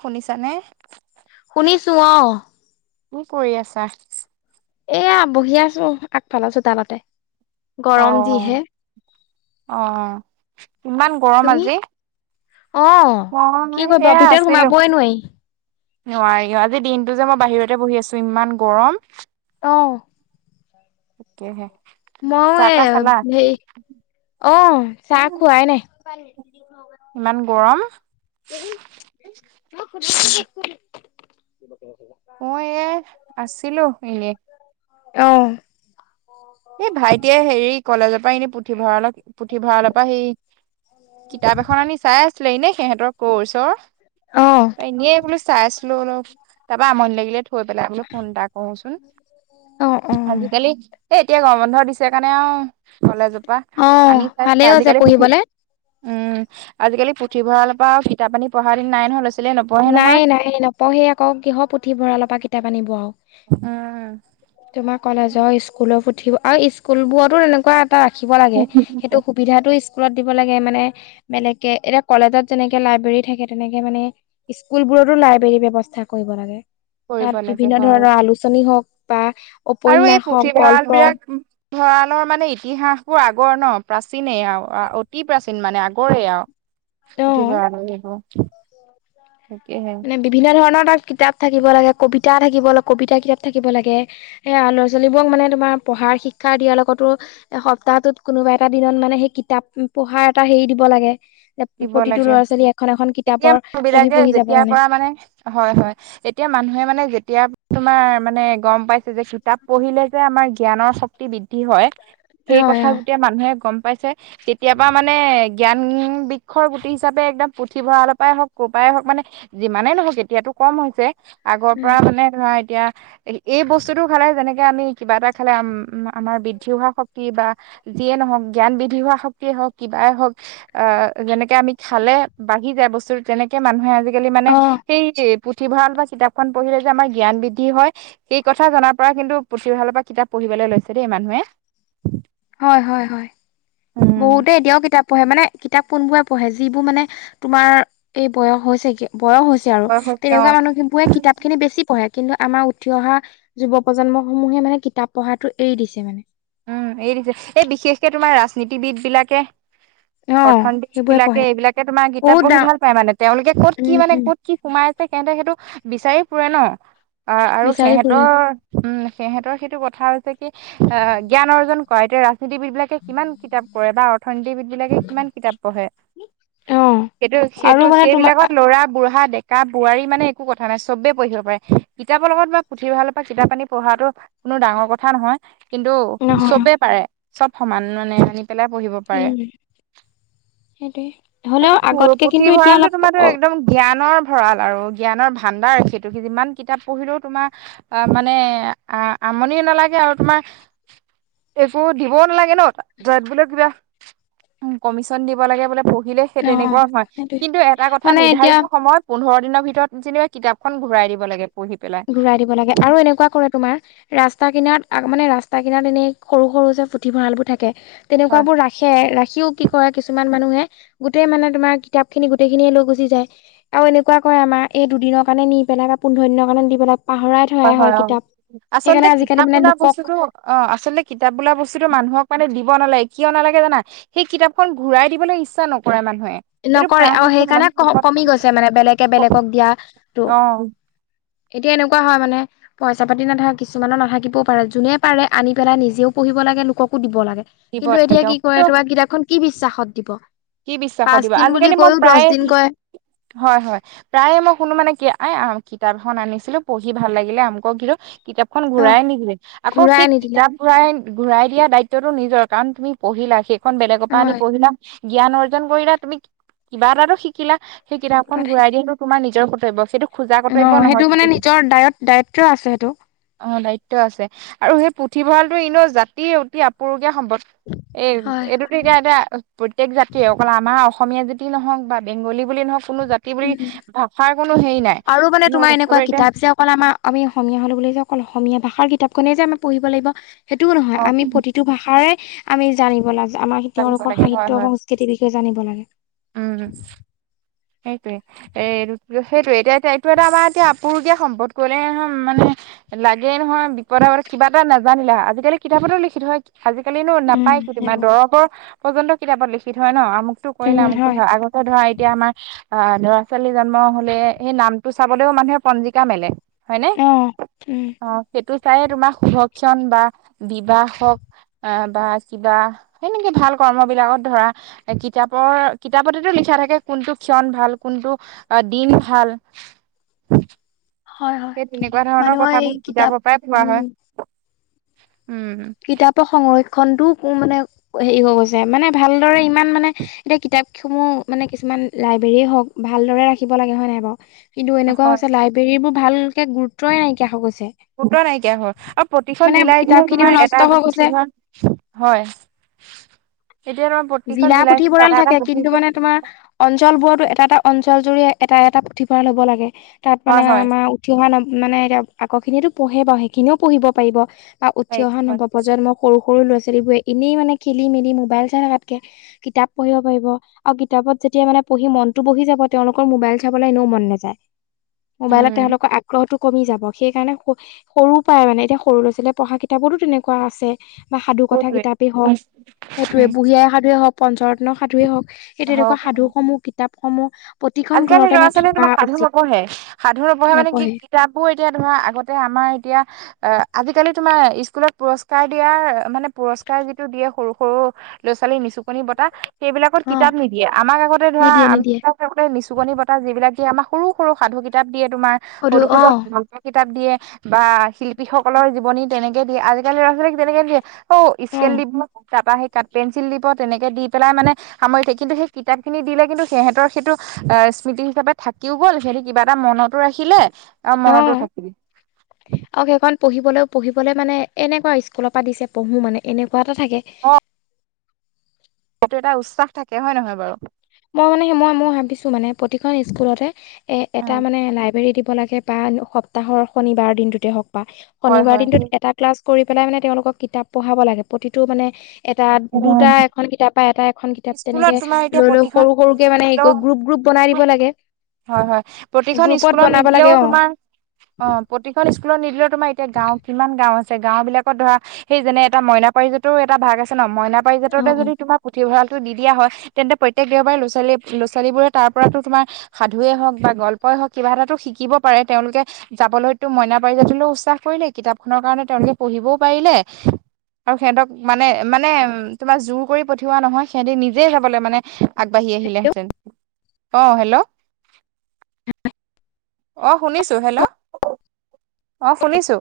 শুনিছা নে। শুনিছো অ। কি কৰি আছা? এয়া বহি আছো আগফালে আছো তালতে। অ, আহ কিমান গৰম তুমি আজি। অ ম ম কি কৰিবা এয়া ভিতৰত আছিলো। সোমাবই নোৱাৰি নোৱাৰি আজি দিনটো যে মই বাহিৰতে বহি আছো ইমান গৰম। আহ। থাকে হে। মই এ হে, অ চাহ খুৱাই নাই। ইমান গৰম দে ম। মই এ আছিলো এনে। আহ। এই ভাইটিয়ে হেৰি কলেজৰ পৰা এনেই পুথিভঁৰাল। অপ পুথিভঁৰালৰ পৰা সেই, কিতাপ এখন আনি চাই আছিলে নে সিহঁতৰ কৰ্চ। অ এনে এই বো চাই আছো। বোলো অলপ তাৰপৰা আমনি লাগিলে থৈ পেলাই বো ফোন এটা কৰচোন। অ অ আজিকালি এ এতিয়া গৰম বন্ধ দিছে কাৰণে আৰু। খলাজোপা অ ত ভালেই হৈছে আজিক। পঢ়িবলে উম আজিকালি পুথিভঁৰালৰ পৰা ফিতাপানী পঢ়া দিন নাই নহয়। ছোৱালীয়ে নপঢ়ে নাই নহয় নাই নপঢ়ে আকৌ কিহ পুথি ভঁৰালৰ পৰা কিতাপ আনিব আৰু। হম। তোমাৰ কলেজৰ স্কুলৰ পুথিব আৰু স্কুলবোৰতো তেনেকুৱা এটা ৰাখিব লাগে সেইটো সুবিধাতো। স্কুলত দিব লাগে মানে বেলেগ কে এতিয়া কলেজত যেনেকে লাইব্ৰেৰী থাকে তেনেকে মানে। স্কুলবোৰতো লাইব্ৰেৰীৰ ব্যৱস্থা কৰিব লাগে কৰিব তাত লাগে বিভিন্ন হয় ধৰণৰ আলোচনী হওঁক। আৰু এই পুথিভাল বিৰাক। ভঁৰালৰ মানে ইতিহাসবোৰ আগৰ ন প্ৰাচীনে আৰু অতি প্ৰাচীন মানে আগৰে আৰু। কঠেই অ ব আৰু। মানে বিভিন্ন ধৰণৰ তটা কিতাপ থাকিব লাগে কবিতা। কিতা থাকিব কবিতা কিতাপ থাকিব লাগে, সয়া ল'ৰা ছোৱালীবোৰক মানে তোমাৰ পঢ়াৰ শিক্ষা দিয়াৰ লগতো। এ সপ্তাহটোত কোনোবা এটা দিনত মানে সেই কিতাপ পঢ়াৰ এটা হেৰি দিব লাগে। দিব প্ৰতিটো লাগে ল'ৰা ছোৱালী এখন এখন কিতাপৰ পঢ়ি পঢ়ি যাব। এতিয়াৰ পৰা মানে হয় হয় এতিয়া মানুহে মানে। এতিয়া তোমাৰ মানে গম পাইছে যে কিতাপ পঢ়িলে যে আমাৰ জ্ঞানৰ শক্তি বৃদ্ধি হয়। সেই হয় কথা অ যেতিয়া মানুহে গম পাইছে তেতিয়াবা মানে জ্ঞান বি। শৰ গুটি হিচাপে একদম পুথিভঁৰালৰ পৰাই হওক ক'ৰ পৰাই হওক মানে যিমানেই নহওক এতিয়াতো কম হৈছে। আগৰ উম পৰা মানে ধৰা। এতিয়া এই বস্তুটো খালে যেনেকে আমি কিবা এটা খালে আমাৰ বৃদ্ধি হোৱা শক্তি বা। যিয়ে নহওক জ্ঞান বৃধি হোৱা শক্তিয়ে হওক কিবাই হওক আহ। যেনেকে আমি খালে বাঢ়ি যায় বস্তু তেনেকে মানুহে আজিকালি মানে অ সেই পুথিভঁৰালৰ পৰা কিতাপখন পঢ়িলে যে আমাৰ জ্ঞান বৃদ্ধি হয়। সেই কথা জনাৰ পৰা কিন্তুথিভঁৰালৰ পৰা কিতাপ পঢ়ি পঢ়িবলৈ লৈছে দেই মানুহে হয় হয় হয় উম বহুতে এতিয়াও কিতাপ পঢ়ে মানে কিতাপ কোনবোৰে পঢ়ে যিবোৰ মানে তোমাৰ এই বয়স হৈছে কি বয়স হৈছে আৰু বয়স হৈছে অ তেনেকুৱা মানুহ বোৰে কিতাপ খিনি বেছি পঢ়ে। কিন্তু আমাৰ উঠি অহা যুৱ প্ৰজন্মসমূহে মানে কিতাপ পঢ়াটো এৰি দিছে মানে। উম এই দিছে এই বিশেষকে তোমাৰ ৰাজনীতিবিদ বিলাকে অ অৰ্থনীতিক সেইবোৰে বিলাকে পঢ়ে এইবিলাকে তোমাৰ কিতাপ বহুত দা পঢ়ি ভাল পায় মানে তেওঁলোকে ক'ত কি উম মানে উম কত কি সোমাই আছে। সেহতে সেইটো বিচাৰি ফুৰে ন আৰু বিচাৰি ফুৰে সিহঁতৰ উম সিহঁতৰ সেইটো কথা জ্ঞান অৰ্জন কৰা এতিয়া ৰাজনীতিবিদ বিলাকে কিমান কিতাপ পঢ়ে বা সণ্ডীবিধ বিলাকে কিমান কিতাপ পঢ়ে। অ সেইটো আৰু সেইটো মানে তোমাৰ সেইবিলাকত ল'ৰা বুঢ়া ডেকা বোৱাৰী মানে একো কথা নাই চবে পঢ়িব পাৰে। কিতাপৰ লগত বা পুথিভঁৰালৰ পৰা কিতাপ আনি পঢ়াতো কোনো ডাঙৰ কথা নহয় কিন্তু নহয় চবেই পাৰে চব। সমান মানে আনি পেলাই পঢ়িব পাৰে। উম সেইটোৱে হ'লেও আৰু আগতকে কিন্তু এতিয়া পুথিভঁৰালটো অলপ তোমাৰো অ একদম জ্ঞানৰ ভৰাল আৰু জ্ঞানৰ ভাণ্ডাৰ সেইটো যিমান কিতাপ পঢ়িলেও তোমাৰ মানে আমনিও নালাগে আৰু তোমাৰ একো দিবও নালাগে ন যত বোলে কিবা উম কমিশন দিব লাগে বোলে ব নিলে সেই অ তেনেকুৱা নহয় সেইটোৱে কিন্তু এটা কথা মানে এতিয়া নিৰ্ধাৰিত সময়ত পোন্ধৰ দিনৰ ভিতৰত যেনিবা কিতাপখন ঘূৰাই দিব লাগে পঢ়ি পেলাই ঘুৰাই দিব লাগে আৰু এনেকুৱা কৰে তোমাৰ ৰাস্ত ৰাস্তা কিনাৰত মানে ৰাস্তা কিনাৰ এনে সৰু সৰু যে পুথিভঁৰাল বোৰ থাকে তেনেকুৱা হয় বোৰ ৰাখে। সিও কি কৰে কিছুমান মানুহে গোটেই মানে তোমাৰ কিতাপ খিনি গোটেই খিনিয়ে লৈ গুচি যায় আৰু এনেকুৱা ক আমাৰ এই দুদিন কাৰণে নি পেলাই বা পোন্ধৰ দিনৰ কাৰণে দি পেলাই পাহৰাই থোৱা হয় হয় অ কিতাপ সেইকাৰণে আচলতে আজিকালি কিতাপ মানে বোলা লোকক বস্তুটো অ আচলতে কিতাপ বোলা বস্তুটো মানুহক দিব নালাগে কিয় নালাগে জানা সেই কিতাপখন ঘূৰাই দিবলৈ ইচ্ছা নকৰে মানে। নকৰে আৰু সেইকাৰণে ক কমি গৈছে মানে বেলেগে বেলেগক দিয়াটো। অ এতিয়া এনেকুৱা হয় মানে পইচা পাতি নাথাকে। কিছুমানৰ নাথাকিবও পাৰে যোনে পাৰে আনি পেলাই নিজেও পই দিব লাগে লোককো দিব লাগে। দিব কিন্তু লাগে এতিয়া কি কিন্তু কৰে তোমাৰ কিতাপখন কি বিশ্বাসত দিব। কি বিশ্বাসত পাঁচ দিব দিন বুলি আজিকালি মই কৈও দহ প্ৰায় দিন কয় হয় হয় প্ৰায়ে মই কোনো মানে কি কিতাপ এখন আনিছিলো পঢ়ি ভাল লাগিলে অমুকক কিন্তু কিতাপখন অ ঘূৰাই নিদিলে আকৌ ঘূৰাই সেই নিদিলে কিতাপ ঘূৰাই ঘূৰাই দিয়া দায়িত্বটো নিজৰ। কাৰণ তুমি পঢ়িলা সেইখন বেলেগৰ অ পৰা আনি পঢ়িলা। জ্ঞান অৰ্জন কৰিলা তুমি কিবা এটা শিকিলা। সেই কিতাপখন কিবা ঘূৰাই এটা দিয়া টো তোমাৰ নিজৰ প্ৰতি সেইটো খোজা অ কৰ্তব্য নহয় সেইটো মানে সেই নিজৰ দায়ত দায়িত্ব আছে সেইটো অ দিত আছে আৰু সেই পুথিভঁৰালটো ইনেও জাতি অতি আপুৰু সম্পদ এই হয় এইটোতো এতিয়া এতিয়া প্ৰত্যেক জাতিয়ে অকল আমাৰ অসমীয়া জাতি নহওক বা বেংগলী বুলি নহওক কোনো জাতি বুলি উ ভাষাৰ কোনো হেৰি নাই আৰু মানে কিন্তু তোমাৰ এনেকুৱা চবে এতিয়া কিতাপ যে অকল আমাৰ আমি অসমীয়া হলো বুলি অকল অসমীয়া ভাষা ভাষা কিতাপখনে যে আমি পঢ়িব লাগিব সেইটোও নহয়। অ আমি প্ৰতিটো ভাষাৰে আমি জানিব লাগিব। আমাৰ জানিব তেওঁলোকৰ লাগে হয় সাহিত্যয় হয় সংস্কৃতিৰ বিষয়ে জানিব লাগে। সেইটোয়ে এ সেইটোয়ে এতিয়া এয়া এইটো এটা আমাৰ এতিয়া আপৰু দিয়া সম্পদ কলেহ মানে লাগে নহয় বিপদ আপদ কিবা এটা নাজানিলে আজিকালি কিতাপতেও লিখি থয়। আজিকালিনো উম নাপায় মে সেইবোৰ দৰপৰ প্ৰজন্ত কিতাপত লিখি থয় ন আমু উম, কৰিলামো হয় আগতে ধৰা এতিয়া আমাৰ। আহ লৰা ছোৱালী জন্ম হলে সেই নামটো চাবলৈও মানুহে পঞ্জিকা মেলে। হয়নে অ, উম। অ সেইটো চাইে তোমাৰ সুভক্ষণ বা বিবাহ হওক। অ বা কিবা সনেকি ভাল কৰ্ম বিলাকত ধৰা কিতাপৰ কিতাপতেতো লি শিক্ষা থাকে কোনটো ক্ষণ ভাল কোনটো দিন ভাল। হয়, হয় সেই তেনেকুৱা ধৰণৰ মানুহৰ এই কথাবোৰ কিতাপ কিতাবৰ পৰাই পোৱা উম, হয়। উম কিতাপৰ সংৰক্ষণ। খনতো মানে হেৰি হৈ গৈছে মানে ভালদৰে ইমান মানে এতিয়া কিতাপ খহ মানে কিছুমান। লাইব্ৰেৰ হওক ভালদৰে ৰাখিব লাগে হয় নাই বাৰু কিন্তু এনেকুৱা হয় হৈছে লাইব্ৰেৰীবোৰ ভালকে গুৰুত্বই নাইকিয়া হৈ গৈছে। সুত নাইকিয়া হ আৰু প্ৰতিখন মানে জিলাই কিতাপ যেহ খিনিও তোমাৰ নষ্ট এটা হৈ পুঠ গৈছে। হয় [unintelligible] তোমাৰ প্ৰতিখন জিলা জিলাই জিলাই পুথিভঁৰাল এটা এটা থাকে পুথি কিন্তু মানে তোমাৰ অঞ্চল বোৰতো এটা এটা অঞ্চল ৰি এটা এটা পুথিভঁৰাল'ব লাগে তাত হয় মানে হয় আমাৰ উঠি অহা ন। মানে এতি আগৰ খিনিতো পঢ়ে বাাৰু সেইখিনিও পঢ়িব পাৰিব বা উঠি অহা নভ প্ৰজন্ম সৰু সৰু ল'ৰা ছোৱালীবোৰে এনেই মানে খেলি মেলি মোবাইল চাই থকাতকে কিতাপ পঢ়িব পাৰিব আৰু কিতাপত যেতিয়া মানে পঢ়ি মনতটো বহি যাব তেওঁলোকৰ মোবাইল চাবলৈ এনেও মন নাযায়। মোবাইলত উম তেওঁলোকৰ আগ্ৰহতো। কমি যাব সেইকাৰণে সৰু পৰাই মানে এতিয়া সৰু ল'ৰা ছোৱালীয়ে পঢ়া কিতাপতো তেনেকুৱা আছে। বা সাধু কথা সেইটোৱে কিতাপেই হওক সেইটোৱে বুঢ়ী আ সাধুৱে হওক। পঞ্চৰত্ন সাধুৱেই হওঁক এইেই তেনেকুৱা সাধু হওক সমূহ কিতাপ সমূহ। আজিকালি ল'ৰা ছোৱালীয়ে তোমাক সাধু নপঢ়ে সাধু নপঢ়ে মানে কি কিতাপো এতিয়া ধোৰা আগতে আমাৰ। এতিয়া আহঁ। আজিকালি তোমাৰ স্কুলত পুৰস্কাৰ দিয়াৰ মানে পুৰস্কাৰ যিটো দিয়ে সৰু সৰু ল' ছোৱালী নিচু। বতাহ সেইবিলাকত অ কিতাপ নিদিয়ে আমাক আগতে ধৰা নিদিয়ে নিদিয়ে আমাক আগতে নিচুকনি বতা। বিলাক যে আমাৰ সৰু সৰু সাধু কিতাপ দিয়ে তোমাৰ সধু সৰু হ অ কিতাপ দিয়ে বা শিল্পীসকলৰ জীৱনী তেনেকে দিয়ে আজিকালি ল'ৰা ছোৱালীক তেনেকে দিয়ে। হ অ ইস্কেল দি ম খু চাপে। কাট পেঞ্চিল দিব তেনেকৈ দি পেলাই মানে সামৰি থাকে কিন্তু সেই কিতাপখিনিলে কিন্তু সিহঁতৰ সেইটো। অ স্মৃতি হিচাপে থাকিও গ'ল সিহঁতি কিবা এটা মনতো ৰাখিলে। আ অ মনত থাকিবি। পঢ়িবলৈও পঢ়িবলৈ মানে এনেকুৱা স্কুলৰ পৰা দিছে পঢ়োঁ মানে এনেকা। কোৱা এটা থাকে। টো এটা উৎসাহ থাকে হয় নহয় বাৰু মই মানে মই ম ভাবিছো মানে প্ৰতিখন স্কুলতে এ এটা উম মানে লাইব্ৰৰী দিব লাগে। সপ্তাহৰ শনিবাৰৰ দিনটোতে হওঁক পা হয় শনিবাৰৰ হয় দিনটোত এটা ক্লাছ। কৰি পেলাই মানে তেওঁলোকক কিতাপ পঢ়াব লাগে প্ৰতিটো মানে এটা দুটা এখন কিতাপ বা এটা। খন কিতাপ স্কুলত তেনেকে তোমাৰ এতিয়া লৈ লৈ প্ৰতিখন সৰু স্কুলত সৰুকে মানে হ নিদিলেও গ্ৰুপ গ্ৰুপ বনাই দিব লাগে। হয় হয় প্ৰতিখন গ্ৰুপত স্কুলত বনাব লাগে নিদিলেও অ তোমাৰ অ প্ৰতিখন স্কল নিদিলেও তোমাৰ এতিয়া গাঁও কিমান গাঁও আছে গাঁও বিলাকত ধৰা সেই যেনে এটা মইনা পাৰজাতো। এটা ভাগ আছে ন মইনা অ পাৰিজাতৰতে যদি তোমাক পুথিভঁৰালটো দি দিয়া হয় তেন্তেত্যেক দেওবাৰে লৰা ছোৱালী। ছোৱালীবোৰে তাৰ পৰাতো তোমাৰ সাধুৱে হওক বা গল্পই হওক কিবা এটাো শিকিব পাৰে তেওঁলোকে যাবলৈ। টো মইনা পাৰিজাতলৈও উচসাহ কৰিলে কিতাপ খনৰ কাৰণে তেওঁলোকে পঢ়িবও পাৰিলে আৰু সিহঁতক মানে মানে তোমাৰ জোৰ কৰি পঠিওৱা নহয় সিহতি নিজে যাবলৈ মানে আগবাঢ়ি আহিলেহেঁতেন। অ হেল্ল' [unintelligible] অঁ শুনিছো হেল্ল', অঁ শুনিছো।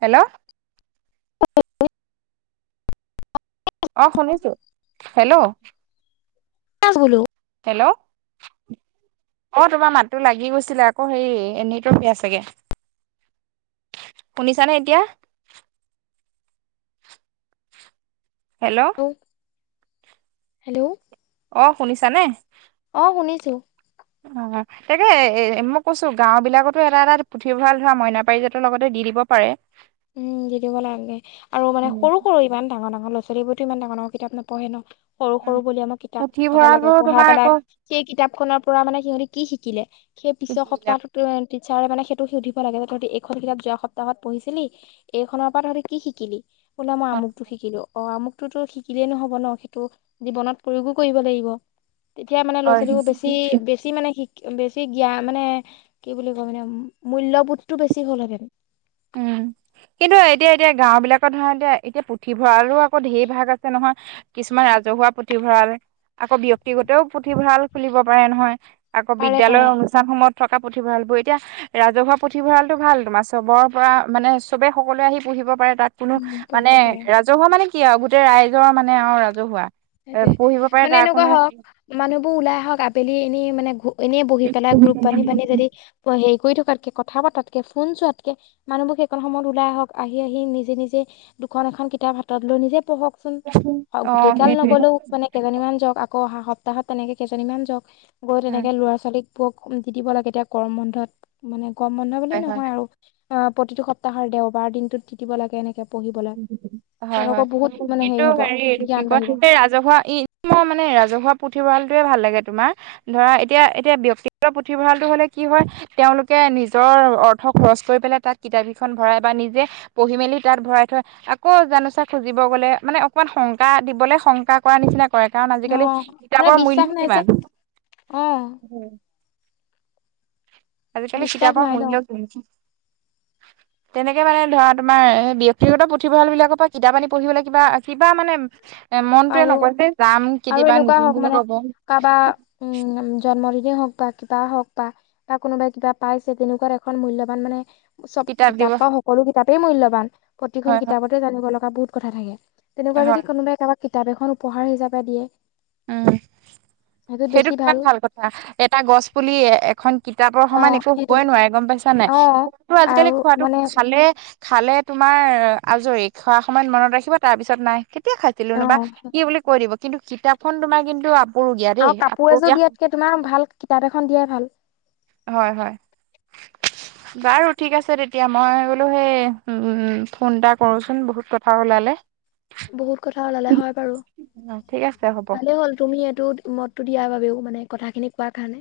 হেল্ল'। অ শুনিছো, হেল্ল'। ক বোলো। হেল্ল'। অ তোমাৰ মাতটো লাগি গৈছিলে আকৌ হেৰি এ নেটৱৰ্ক বেয়া চাগে শুনিছানে এতিয়া? হেল্ল' হেলেও অ শুনিছা নে? [unintelligible] অ তাকে এ মই কৈছো গাঁও বিলাকতো এটা এটা পুথিভঁৰাল ধৰা মইনা পাৰিজাতৰ লগতে দি দিব পাৰে। উম দি দিব লাগে আৰু মানে উম সৰু সৰু ইমান ডাঙৰ ডাঙৰ ল'ৰা ছোৱালীবোৰেটো ইমান ডাঙৰ কিতাপ নপঢ়ে ন'। সৰু সৰু বুলি আমাক কিতাপ পঢ়াব লাগে। পুথিভঁৰালবোৰ পঢ়াই তোমাৰ পেলাই আকৌ সেই কিতাপ খনৰ পৰা মানে সিহতি কি শিকিলে। সেই পিছৰ সপ্তাহটোতো টিট্চাৰে মানে সেইটো সধিব লাগে। তহঁতি এইখকিতাপ যোৱা সপ্তাহত পঢ়িছিলি এইখনৰ পৰা তহঁতে কি শিকিলি? বোলে মই আমুকটো শিকিলো। অ আমুক টোতো শিকিলেই নহব ন সেইটো জীৱনত প্ৰয়োগো কৰিব লাগিব। তেতিয়া মানে ল'ৰা হয় ছোৱালীবোৰ বেছি বেছি মানে শিক বেছি জ্ঞান মানে কি বুলি কয় মানে মূল্যবোধ টো বেছি হ'লহেতেন। উম কিন্তু এতিয়া এতিয়া গাঁও বিলাকত ধৰা এতিয়া এতিয়া পুথিভঁৰালো আকৌ ঢেৰ ভাগ আছে নহয়। কিছুমান ৰাজহুৱা পুথিভঁৰাল আকৌ ব্যক্তিগতও পুথিভঁৰাল খুলিব পাৰে নহয়। আকৌ পাৰে পাৰে বিদ্যয়ালয়ৰ অনুষ্ঠানসমূহত থকা পুথিভঁৰালবোৰ, এতিয়া ৰাজহুৱা পুথিভঁৰালটো ভাল। তোমাৰ চবৰ পৰা মানে চবে সকলোৱে আহি পঢ়িব পাৰে। তাত কোনো উম মানে পঢ়িব পাৰে ৰাজহুৱা মানে কি আৰু গোটেই ৰাইজৰ মানে অ ৰাজহুৱা। এ সেইটোয়ে, পঢ়িব পাৰে মানে তাৰ এনেকুৱা কোনো হওক মানুহবোৰ ওলাই আহক আবেলি এনে মানে ঘু এনেই বহি পেলাই গ্ৰুপ বান্ধী বান্ধী যদি হেৰি কৰি থ তাতকে কথা পাতাতকে, ফোন চোৱাতকে মানুহবোৰ সেইকন সময়ত ওলাই আহক আহি আহি নিজে নিজে দুখন এখন কিতাপ হাতত লৈ নিজে পঢ়কচোন। অ গোটেই গাল সেইটোৱে নগলেও মানে কেইজনীমান যাওক। আকৌ অহা সপ্তাহত তেনেকে কেইজনীমান যাওক। গৈ হয় তেনেকে ল'ৰা ছোৱালীক বোৰক দি দিব লাগে। এতিয়া গৰম বন্ধত মানে গম বন্ধ বুলিয়ে হয় নহয় আৰু অ প্ৰতিটো সপ্তাহৰ দেওবাৰ দিনটোত দি দিব লাগে এনেকে। পঢ়িবলৈ হয় হয়। তেওঁলোকৰ বহুত মানে কিন্তু হ'ব হেৰি কি জ্ঞান কয় বাঢ়িব ৰাজহুৱা ই মই মানে ৰাজহুৱা পুথিভঁৰালটোৱে ভাল লাগে তোমাৰ ধৰা এতিয়া এতিয়া ব্যক্তি পুথিভঁৰালটো হ'লে কি হয় তেওঁলোকে নিজৰ অৰ্থ খৰচ কৰি পেলাই তাত কিতাপেইখন ভৰাই বা নিজে পঢ়ি আকৌ জানোচা খুজিব গ'লে মানে অকমান শংকা দিবলৈ শংকা কৰা নিচিনা কৰে কাৰণ অ আজিকালি মানে কিতাপৰ বিশ্বাস মূল্যও নাই যে কিমান। অ আজিকালি বিশ্বাস কিতাপৰ নাই ন মূল্য তেনেকে মানে ধৰা তোমাৰ ব্যক্তিগত পুথিভঁৰাল বিলাকৰ পৰা কিতাপ আনি পঢ়িবলৈ কিবা কিবা মানে এ মনটোয়ে আৰু নকৈ যে যাম আৰু কেতিয়াবা এনেকুৱা নিদিম হওক বুলি মানে কব। কাৰোবাৰ উম জন্মদিনেই হওক বা কিবা হওক বা কোনোবাই কিবা পাইছে। তেনেকুৱা এখন মূল্যবান মানে চব কিতাপ বা সকলো কিতাপেই মূল্যবান। প্ৰতিখন হয় কিতাপতে জানিব লগা বহুত কথা থাকে। তেনেকুৱা হয় যদি হয় কোনোবাই কাৰোবাক কিতাপ এখন উপহাৰ হিচাপে দিয়ে। উম সেইটোত সেইটো বেছি কিমান ভাল কথা এটা গছ পুলি এখন কিতাপৰ অ সমান একো হবই সেইটোৱে নোৱাৰে গম পাইছা নাই। অ খোৱাতটো আজিকালি আৰু খোৱাটো মানে খালে খালে তোমাৰ আজৰি খোৱাৰ সময়ত মনত ৰাখিব তাৰপিছত নাই। কেতিয়া অ খাইছিলোনো বা কি বুলি কৈ দিব কিন্তু কিতাপখন তোমাৰ কিন্তু আপুৰুগীয়া দেই আৰু কাপোৰ এযোৰ আপুৰুগীয়া দিয়াতকে তোমাৰ ভাল কিতাপ এখন দিয়াই ভাল। হয় হয়। বাৰু ঠিক আছে তেতিয়া মই বোলো সেই উম ফোন এটা কৰোচোন বহুত কথা ওলালে। বহুত কথা ওলালে হয় বাৰু ঠিক আছে হ'ব ভালে হ'ল তুমি এইটো টো দিয়াৰ বাবেও মানে কথাখিনি কোৱাৰ কাৰণে,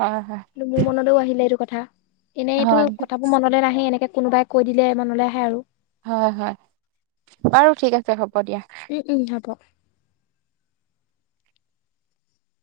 হয় মোৰ মনটোও আহিলে এইটো কথা। এনেইতো হয় কথাবোৰ মনলৈ নাহে এনেকে কোনোবাই কৈ দিলে মনলৈ আহে আৰু হয়-হয়, বাৰু ঠিক আছে হ'ব। দিয়া। উম-উম, হব।